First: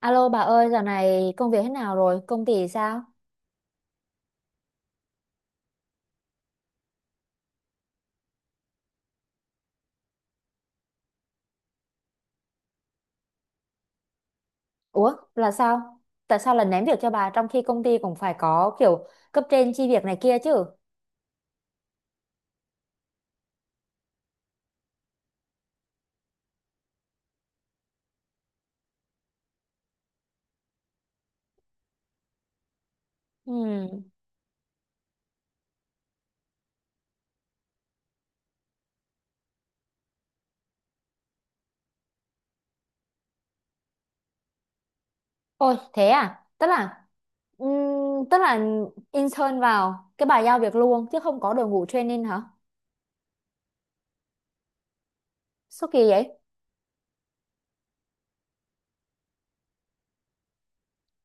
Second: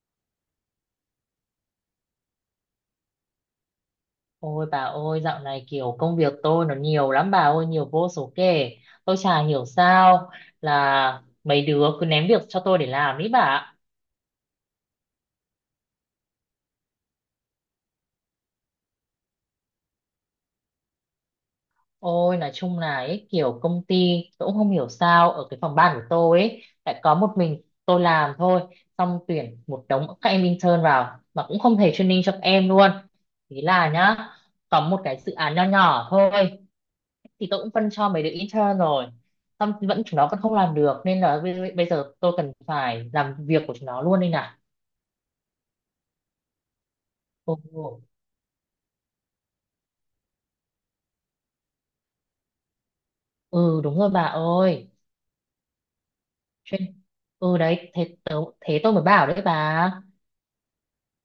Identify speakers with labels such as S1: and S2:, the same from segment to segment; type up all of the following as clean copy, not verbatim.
S1: Alo bà ơi, dạo này công việc thế nào rồi? Công ty sao?
S2: Ôi bà ơi, dạo này kiểu công việc tôi nó nhiều lắm bà ơi, nhiều vô số kể. Tôi chả hiểu sao là mấy đứa cứ ném việc cho tôi để làm ý bà ạ.
S1: Ủa, là sao? Tại sao lại ném việc cho bà trong khi công ty cũng phải có kiểu cấp trên chi việc này kia chứ?
S2: Ôi, nói chung là ấy, kiểu công ty tôi cũng không hiểu sao ở cái phòng ban của tôi ấy, lại có một mình tôi làm thôi. Xong tuyển một đống các em intern vào mà cũng không hề training cho các em luôn. Thế là
S1: Ừm,
S2: nhá, có một cái dự án nho nhỏ thôi thì tôi cũng phân cho mấy đứa intern rồi xong vẫn chúng nó vẫn không làm được nên là bây giờ tôi cần phải làm việc của chúng nó luôn đây nè.
S1: Ôi, thế à? Tức là
S2: Ồ,
S1: ừm, tức là intern vào cái bà giao việc luôn chứ không có đội ngũ training hả?
S2: ừ đúng rồi bà ơi.
S1: Sao kỳ vậy?
S2: Chuyên... ừ đấy thế tôi mới bảo đấy bà.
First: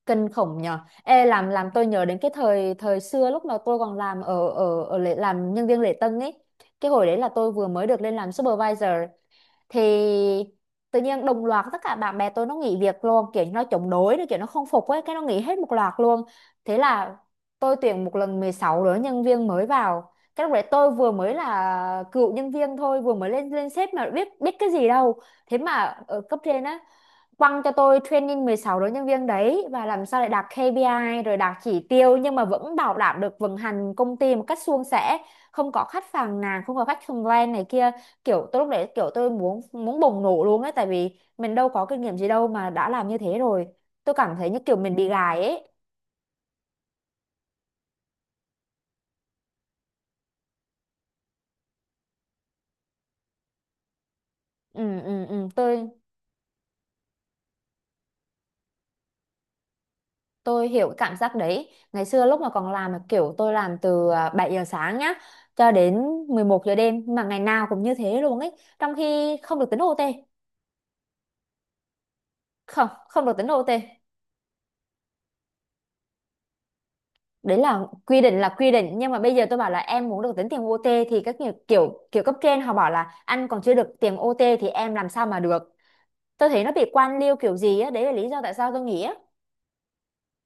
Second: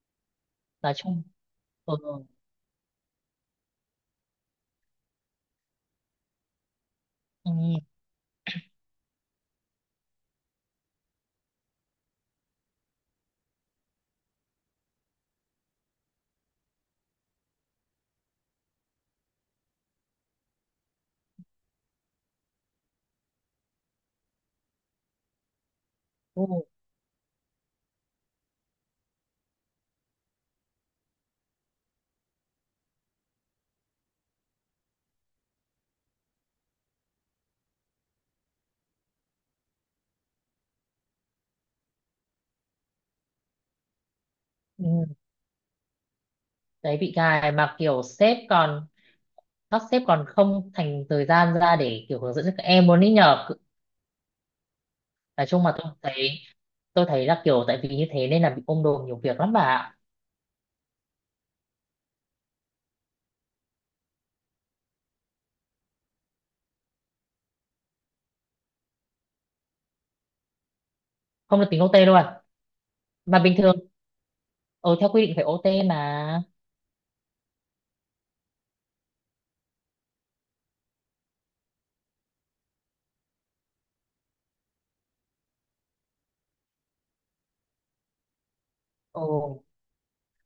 S1: Kinh khủng nhờ.
S2: Nói chung.
S1: Ê làm tôi
S2: Ừ,
S1: nhớ đến cái thời thời xưa lúc mà tôi còn làm ở ở ở lễ, làm nhân viên lễ tân ấy. Cái hồi đấy là tôi
S2: ừ,
S1: vừa mới được lên làm supervisor thì tự nhiên đồng loạt tất cả bạn bè tôi nó nghỉ việc luôn, kiểu như nó chống đối rồi kiểu nó không phục ấy, cái nó nghỉ hết một loạt luôn. Thế là tôi tuyển một lần 16 đứa nhân viên mới vào, cái lúc đấy tôi vừa mới là cựu nhân viên thôi, vừa mới lên lên sếp mà biết biết cái gì đâu. Thế mà ở cấp
S2: ừ,
S1: trên á quăng cho tôi training 16 đối nhân viên đấy và làm sao để đạt KPI rồi đạt chỉ tiêu, nhưng mà vẫn bảo đảm được vận hành công ty một cách suôn sẻ, không có khách phàn nàn, không có khách complain này kia. Kiểu tôi lúc đấy kiểu tôi muốn muốn bùng nổ luôn ấy, tại vì mình đâu có kinh nghiệm gì đâu mà đã làm như thế rồi. Tôi cảm thấy như kiểu
S2: ừ.
S1: mình bị gài ấy.
S2: Đấy bị gài mà kiểu sếp còn các sếp còn không thành thời gian ra để kiểu hướng dẫn cho các em luôn ý nhờ.
S1: Ừ, ừ,
S2: Nói
S1: ừ,
S2: chung mà
S1: tôi
S2: tôi thấy là kiểu tại vì như thế nên là bị ôm đồm nhiều việc lắm bà ạ.
S1: tôi hiểu cái cảm giác đấy. Ngày xưa lúc mà còn làm là kiểu tôi làm từ 7 giờ sáng nhá cho đến 11 giờ đêm mà ngày nào cũng như thế luôn ấy, trong khi không được tính OT.
S2: Không được tính ô tê luôn
S1: Không không được
S2: mà
S1: tính
S2: bình thường.
S1: OT.
S2: Ừ, theo quy định phải OT mà.
S1: Đấy là quy định là quy định, nhưng mà bây giờ tôi bảo là em muốn được tính tiền OT thì các kiểu kiểu kiểu cấp trên họ bảo là anh còn chưa được tiền OT thì em làm sao mà được. Tôi thấy nó bị quan liêu kiểu gì á, đấy là lý do tại sao tôi nghĩ á.
S2: Ừ,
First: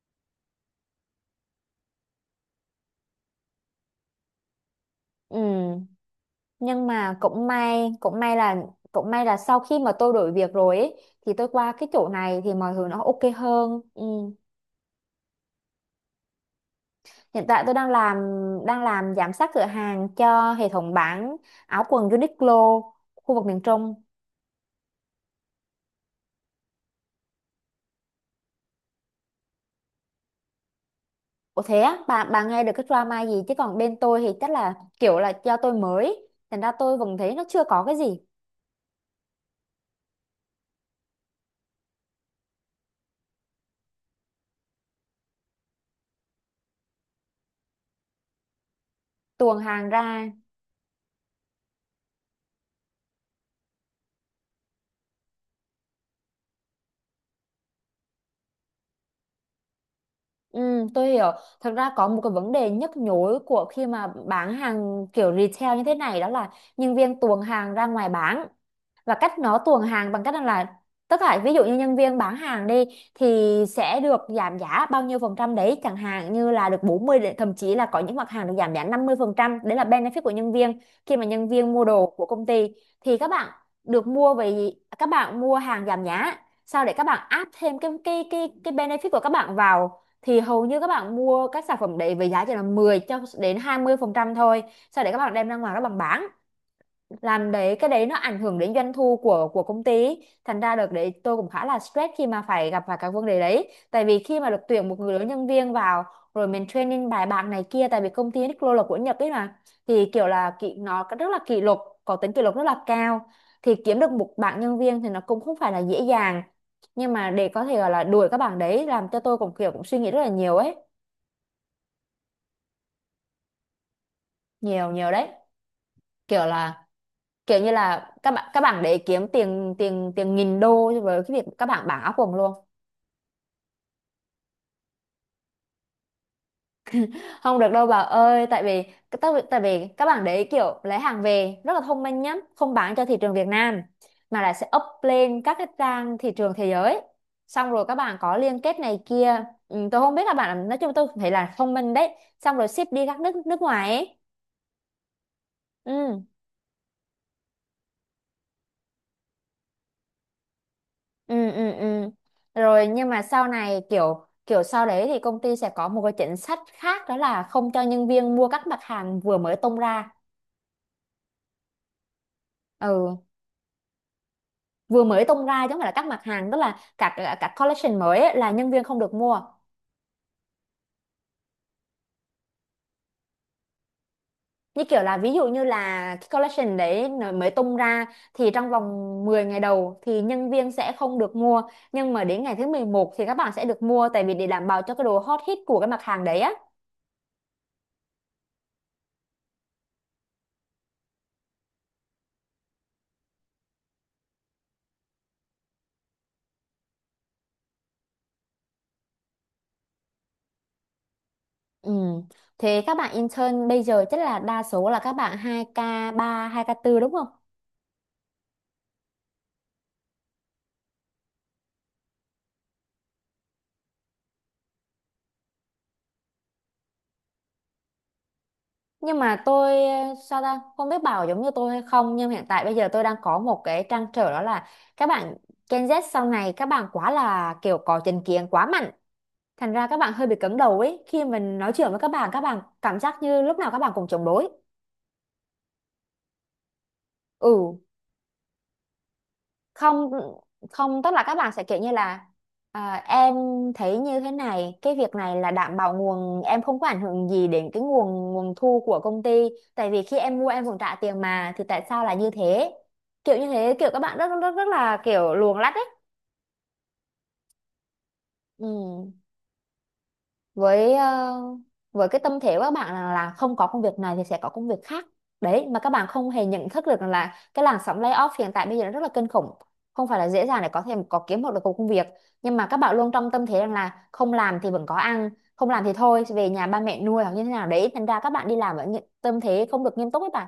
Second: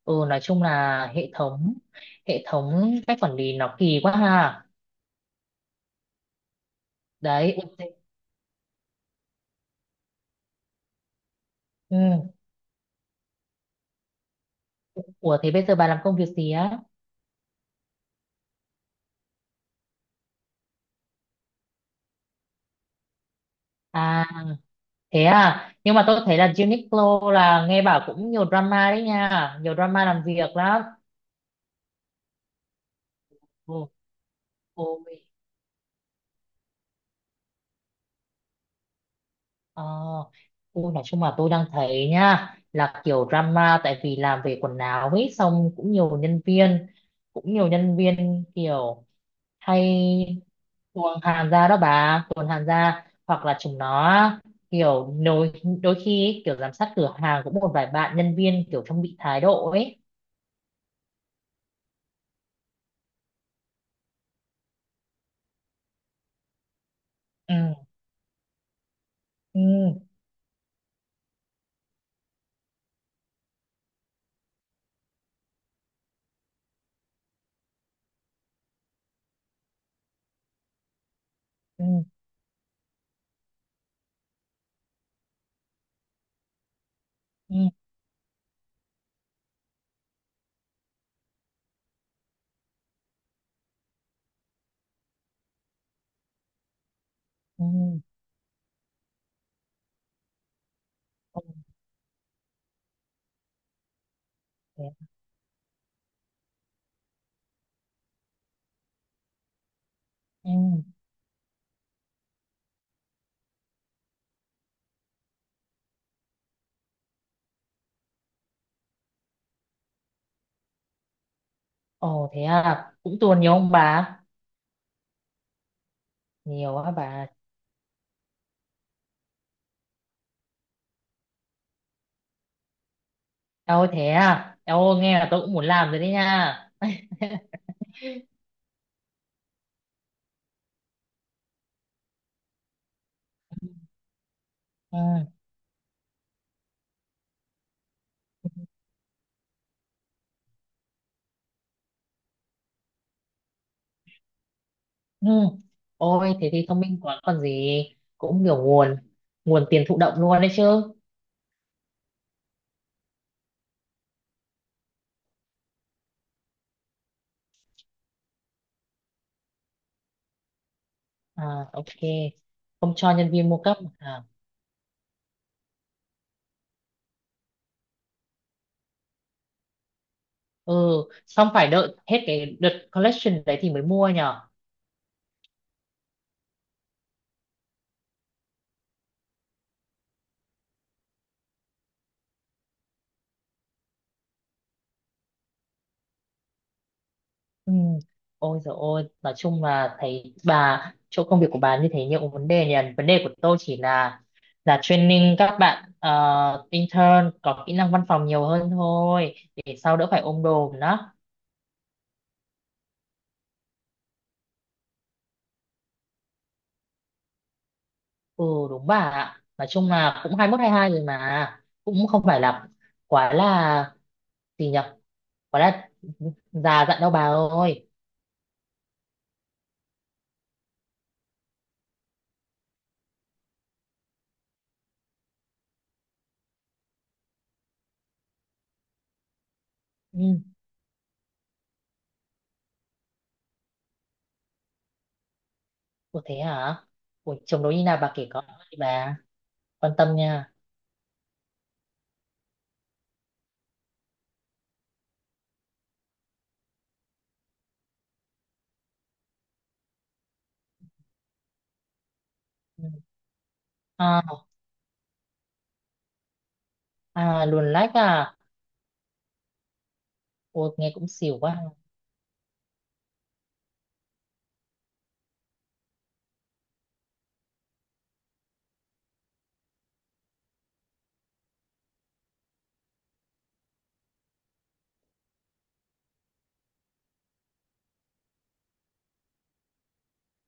S2: ừ nói chung là hệ thống cách quản lý nó kỳ quá ha.
S1: Ừ, nhưng mà cũng
S2: Đấy OT.
S1: may cũng may là cũng may là sau khi mà tôi đổi việc rồi ấy, thì tôi qua cái chỗ
S2: Ừ.
S1: này thì mọi thứ nó ok hơn. Ừ.
S2: Ủa thế bây giờ bà làm công việc gì á
S1: Hiện tại tôi đang làm giám sát cửa hàng cho hệ thống bán áo quần Uniqlo khu vực miền Trung.
S2: à thế à nhưng mà tôi thấy là Uniqlo là nghe bảo cũng nhiều drama đấy nha nhiều drama làm việc lắm.
S1: Ủa thế á, bà nghe được cái drama gì, chứ còn
S2: Ừ.
S1: bên tôi thì chắc là
S2: Ừ.
S1: kiểu là do tôi mới thành ra tôi cũng thấy nó chưa có cái gì.
S2: Ờ, tôi nói chung là tôi đang thấy nha là kiểu drama tại vì làm về quần áo ấy xong cũng nhiều nhân viên kiểu
S1: Tuồng hàng
S2: hay
S1: ra.
S2: tuồn hàng ra đó bà tuồn hàng ra hoặc là chúng nó kiểu đôi đôi khi ấy, kiểu giám sát cửa hàng cũng một vài bạn nhân viên kiểu trong bị thái độ ấy.
S1: Ừ, tôi hiểu. Thật ra có một cái vấn đề nhức nhối của khi mà bán hàng kiểu retail như thế này, đó là nhân viên tuồng
S2: Ừ,
S1: hàng ra ngoài bán. Và cách nó
S2: ừ,
S1: tuồn hàng bằng cách là tất cả, ví dụ như nhân viên bán hàng đi thì sẽ được giảm giá bao nhiêu phần trăm đấy, chẳng hạn như là được 40 đến- thậm chí là có những mặt hàng được giảm giá 50%. Đấy là benefit của nhân viên. Khi mà nhân viên mua
S2: ừ,
S1: đồ của công ty thì các bạn được mua về, các bạn mua hàng giảm giá, sau để các bạn áp
S2: ừ,
S1: thêm cái benefit của các bạn vào thì hầu như các bạn mua các sản phẩm đấy với giá chỉ là 10 cho đến 20% thôi, sau để các bạn đem ra ngoài các bạn bán. Làm
S2: ừ,
S1: đấy, cái đấy nó ảnh hưởng đến doanh thu của công ty. Thành ra đợt đấy tôi
S2: ừ,
S1: cũng khá là stress khi mà phải gặp phải các vấn đề đấy, tại vì khi mà được tuyển
S2: thế-
S1: một người lớn nhân viên vào rồi mình training bài bản này kia, tại vì công ty Uniqlo là của Nhật ấy mà thì kiểu
S2: ừ.
S1: là kỷ nó rất là kỷ luật, có tính kỷ luật rất là cao. Thì kiếm được một bạn nhân viên thì nó cũng không phải là dễ dàng, nhưng mà để có thể gọi là đuổi các bạn đấy làm cho tôi cũng kiểu cũng suy nghĩ rất là nhiều ấy.
S2: Ồ thế à cũng tuồn nhiều không bà?
S1: Nhiều, nhiều đấy. Kiểu
S2: Nhiều
S1: là,
S2: á bà?
S1: kiểu như là các bạn để kiếm tiền tiền tiền nghìn đô với cái việc các bạn bán áo quần luôn.
S2: Trời ơi, thế à? Trời ơi, nghe là tôi cũng muốn làm rồi đấy nha.
S1: Không được đâu bà ơi. Tại vì, tại vì các bạn đấy kiểu lấy hàng về rất là thông minh nhá, không bán cho thị trường Việt Nam mà là sẽ up
S2: Ừ.
S1: lên các cái trang thị trường thế giới, xong rồi các bạn có liên kết này kia. Ừ, tôi không biết là bạn, nói chung tôi thấy là thông minh đấy. Xong rồi ship đi các nước nước ngoài ấy.
S2: Ừ.
S1: Ừ,
S2: Ôi, thế thì thông minh quá còn gì. Cũng kiểu nguồn tiền thụ động luôn đấy chứ.
S1: ừ, ừ, ừ, rồi. Nhưng mà sau này kiểu kiểu sau đấy thì công ty sẽ có một cái chính sách khác, đó là không cho nhân viên mua các mặt hàng vừa mới tung ra.
S2: À, ok. Không cho
S1: Ừ,
S2: nhân viên mua cấp. À,
S1: vừa mới tung ra chứ không phải là các mặt hàng, tức là các collection mới ấy, là nhân viên không được mua.
S2: ừ, xong phải đợi hết cái đợt collection đấy thì mới mua nhở.
S1: Như kiểu là ví dụ như là cái collection đấy nó mới tung ra thì trong vòng 10 ngày đầu thì nhân viên sẽ không được mua, nhưng mà đến ngày thứ 11 thì các bạn sẽ được mua, tại vì để đảm bảo cho cái độ hot hit của cái mặt hàng đấy á.
S2: Ừ. Ôi dồi ôi, nói chung là thấy bà chỗ công việc của bà như thế nhiều vấn đề nhỉ. Vấn đề của tôi chỉ là training các bạn ờ, intern có kỹ năng văn phòng nhiều hơn thôi để sau đỡ phải ôm đồm đó.
S1: Ừ. Thế các bạn intern bây giờ chắc là đa số là các bạn hai k ba, hai k bốn đúng không?
S2: Ừ đúng bà ạ. Nói chung là cũng hai mốt hai hai rồi mà cũng không phải là quá là gì nhỉ? Quá là già dặn đâu bà ơi.
S1: Nhưng mà tôi sao ta, không biết bảo giống như tôi hay không, nhưng hiện tại bây giờ tôi đang có một cái trăn trở đó là các bạn Gen Z sau này các bạn quá là kiểu có chính kiến quá mạnh, thành ra các bạn hơi bị
S2: Ừ.
S1: cứng đầu ấy. Khi mình nói chuyện với các bạn, các bạn cảm giác như lúc nào các bạn cũng chống đối.
S2: Ủa thế hả? Ủa
S1: Ừ,
S2: chồng đối như nào bà kể có bà quan
S1: không,
S2: tâm nha.
S1: không, tức là các bạn sẽ kiểu như là em thấy như thế này, cái việc này là đảm bảo nguồn, em không có ảnh hưởng gì đến cái nguồn nguồn thu của công ty tại vì khi em mua em cũng trả tiền mà, thì tại sao là như thế.
S2: Ừ.
S1: Kiểu như thế, kiểu các bạn
S2: Ờ.
S1: rất rất rất là kiểu luồng lách ấy.
S2: À luồn lách à.
S1: Ừ.
S2: Ôi nghe
S1: Với
S2: cũng xỉu quá.
S1: với cái tâm thế của các bạn là, không có công việc này thì sẽ có công việc khác. Đấy, mà các bạn không hề nhận thức được rằng là cái làn sóng layoff hiện tại bây giờ nó rất là kinh khủng, không phải là dễ dàng để có thể có kiếm một được một công việc. Nhưng mà các bạn luôn trong tâm thế rằng là không làm thì vẫn có ăn, không làm thì thôi về nhà ba mẹ nuôi hoặc như thế nào đấy, thành ra các bạn đi làm ở những tâm thế không được nghiêm túc ấy bạn.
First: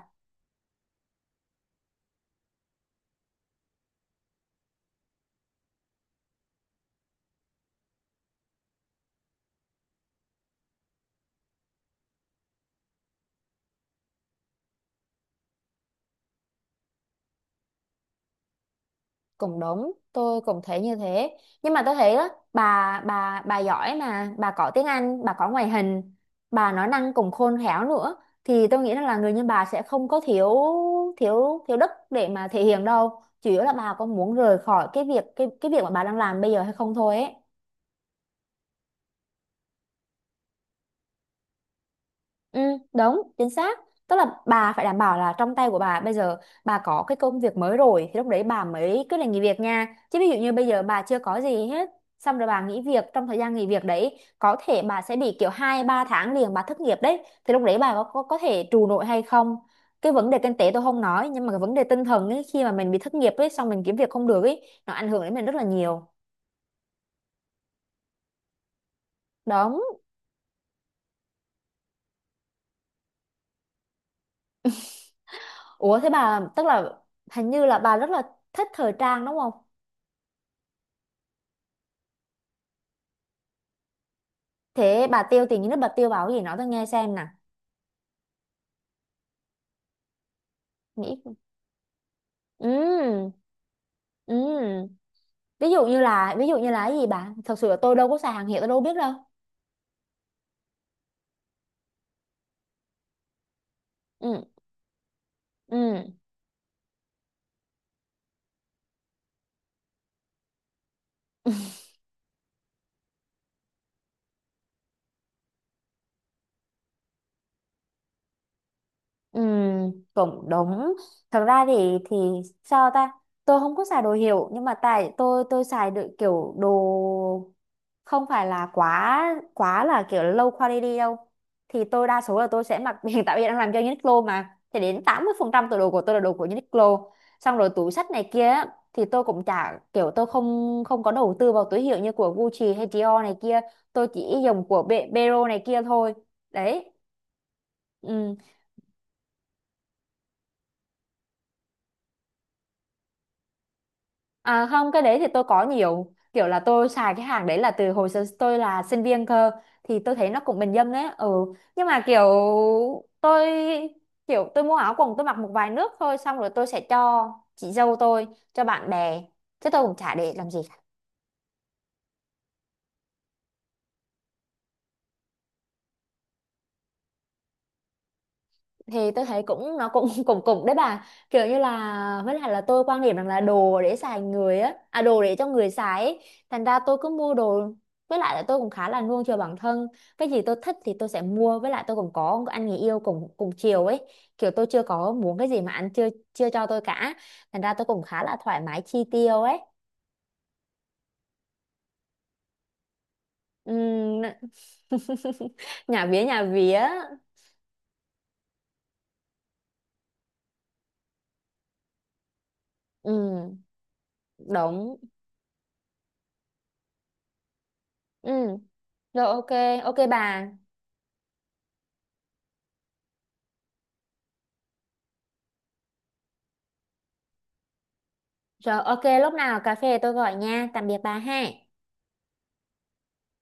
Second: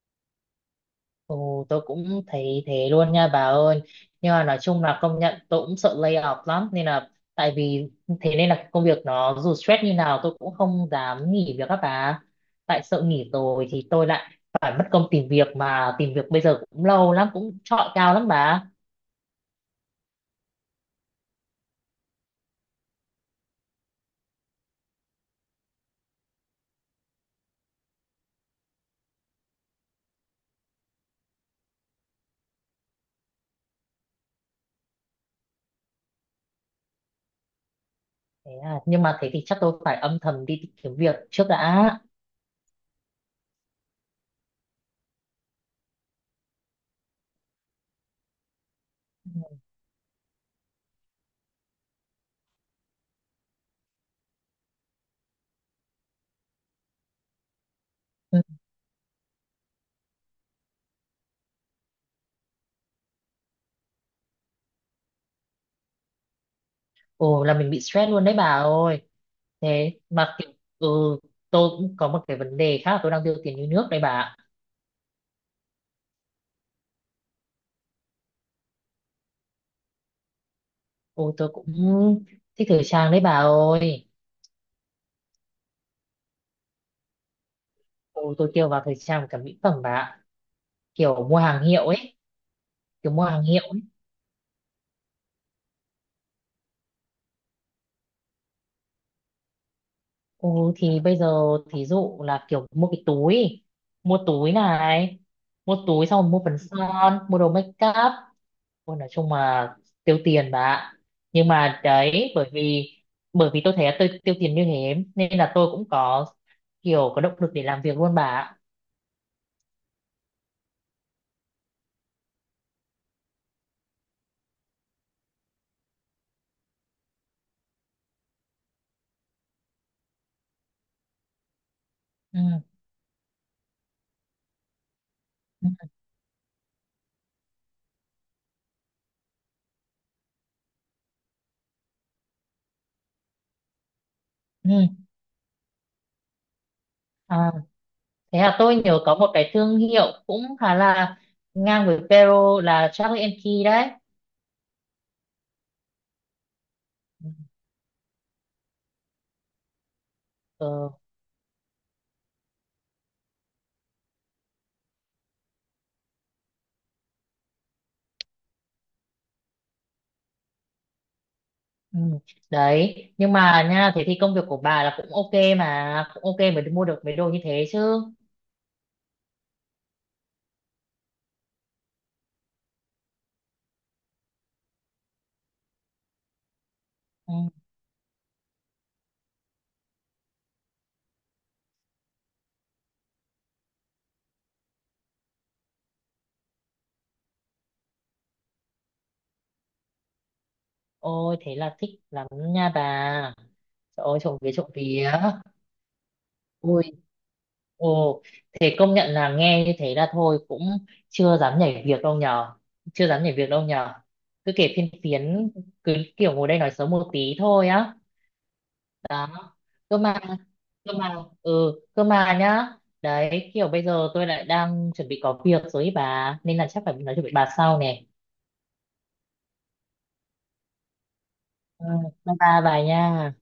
S2: Ồ tôi cũng thấy thế luôn nha bà ơi. Nhưng mà nói chung là công nhận tôi cũng sợ lay off lắm, nên là tại vì thế nên là công việc nó dù stress như nào tôi cũng không dám nghỉ việc các bà. Tại sợ nghỉ rồi thì tôi lại phải mất công tìm việc. Mà tìm việc bây giờ cũng lâu lắm cũng chọi cao lắm bà.
S1: Cũng đúng, tôi cũng thấy như thế. Nhưng mà tôi thấy đó bà, bà giỏi mà bà có tiếng Anh, bà có ngoại hình, bà nói năng cũng khôn khéo nữa, thì tôi nghĩ rằng là người như bà sẽ không có thiếu thiếu thiếu đức để mà thể hiện đâu, chủ yếu là bà có muốn rời khỏi cái việc cái việc mà bà đang làm bây giờ hay không thôi ấy.
S2: Thế à, nhưng mà thế thì chắc tôi phải âm thầm đi tìm kiếm việc trước đã.
S1: Ừ, đúng, chính xác. Tức là bà phải đảm bảo là trong tay của bà bây giờ bà có cái công việc mới rồi thì lúc đấy bà mới cứ là nghỉ việc nha. Chứ ví dụ như bây giờ bà chưa có gì hết, xong rồi bà nghỉ việc, trong thời gian nghỉ việc đấy, có thể bà sẽ bị kiểu 2 3 tháng liền bà thất nghiệp đấy. Thì lúc đấy bà có thể trụ nổi hay không? Cái vấn đề kinh tế tôi không nói, nhưng mà cái vấn đề tinh thần ấy, khi mà mình bị thất nghiệp ấy, xong mình kiếm việc không được ấy, nó ảnh hưởng đến mình rất là nhiều.
S2: Ồ là mình bị stress luôn đấy bà ơi.
S1: Đúng.
S2: Thế mà kiểu ừ, tôi cũng có một cái vấn đề khác là tôi đang tiêu tiền như nước đấy bà ạ.
S1: Ủa thế bà, tức là hình như là bà rất là thích thời trang đúng không?
S2: Ôi tôi cũng thích thời trang đấy bà ơi.
S1: Thế bà tiêu tiền như nước, bà tiêu bảo gì nói tôi nghe xem nè.
S2: Ôi tôi tiêu vào thời trang và cả mỹ phẩm bà ạ.
S1: Nghĩ.
S2: Kiểu mua hàng hiệu ấy, kiểu mua
S1: Ừ,
S2: hàng hiệu ấy.
S1: ừ. Ví dụ như là, ví dụ như là cái gì bà? Thật sự là tôi đâu có xài hàng hiệu, tôi đâu biết đâu.
S2: Ồ thì bây giờ thí dụ là kiểu mua cái túi, mua
S1: Ừ.
S2: túi này, mua
S1: Ừ.
S2: túi xong rồi mua phấn son, mua đồ make up. Ôi, nói chung là tiêu tiền bà ạ. Nhưng mà đấy bởi vì tôi thấy là tôi tiêu tiền như thế nên là tôi cũng có kiểu có động lực để làm việc luôn bà ạ.
S1: Ừ, cũng đúng. Thật ra thì sao ta? Tôi không có xài đồ hiệu, nhưng mà tại tôi xài được kiểu đồ không phải là quá quá là kiểu low quality đâu. Thì tôi đa số
S2: Ừ.
S1: là tôi sẽ mặc hiện tại bây giờ đang làm cho Uniqlo mà thì đến 80%
S2: Ừ,
S1: từ đồ của tôi là đồ của Uniqlo. Xong rồi túi xách này kia á, thì tôi cũng chả kiểu tôi không không có đầu tư vào túi hiệu như của Gucci hay Dior này kia, tôi chỉ dùng của
S2: ừ.
S1: Bero này kia thôi. Đấy.
S2: À,
S1: Ừ.
S2: thế là tôi nhớ có một cái thương hiệu cũng khá là ngang với Pero là Charlie and Key đấy.
S1: À không, cái đấy thì tôi có nhiều. Kiểu là tôi xài cái
S2: Ừ.
S1: hàng đấy là từ hồi tôi là sinh viên cơ. Thì tôi thấy nó cũng bình
S2: Ờ,
S1: dân đấy. Ừ. Nhưng mà tôi kiểu tôi mua áo quần tôi mặc một vài nước thôi xong rồi tôi sẽ cho chị dâu tôi, cho bạn bè. Chứ tôi cũng chả để làm gì.
S2: ừ. Đấy nhưng mà nha thế thì công việc của bà là cũng ok mà cũng ok mới mua được mấy đồ như thế chứ.
S1: Thì tôi thấy cũng nó cũng cũng cũng đấy bà, kiểu như là với lại là tôi quan niệm rằng là đồ để xài người á à đồ để cho người xài ấy. Thành ra tôi cứ mua đồ,
S2: Ừ.
S1: với lại là tôi cũng khá là nuông chiều bản thân, cái gì tôi thích thì tôi sẽ mua. Với lại tôi cũng có một anh người yêu cùng cùng chiều ấy, kiểu tôi chưa có muốn cái gì mà anh chưa chưa cho tôi cả, thành ra tôi cũng khá là thoải mái chi tiêu ấy.
S2: Ôi thế là thích lắm nha bà. Trời ôi
S1: Ừm.
S2: trộm vía trộm vía.
S1: Nhà vía nhà
S2: Ôi,
S1: vía.
S2: ồ, thế công nhận là nghe như thế là thôi cũng chưa dám nhảy việc đâu nhờ, chưa
S1: Ừ,
S2: dám nhảy việc đâu nhờ. Cứ kể phiên
S1: đúng.
S2: phiến, cứ kiểu ngồi đây nói xấu một tí thôi á.
S1: Ừ, rồi
S2: Đó,
S1: ok, ok
S2: cơ mà,
S1: bà.
S2: cơ mà, ừ, cơ mà nhá. Đấy, kiểu bây giờ tôi lại đang chuẩn bị có việc rồi ý bà, nên là chắc phải nói chuyện với bà sau nè.
S1: Rồi ok, lúc nào cà phê tôi gọi nha. Tạm biệt bà ha.
S2: Ừ, bye bye bà nha.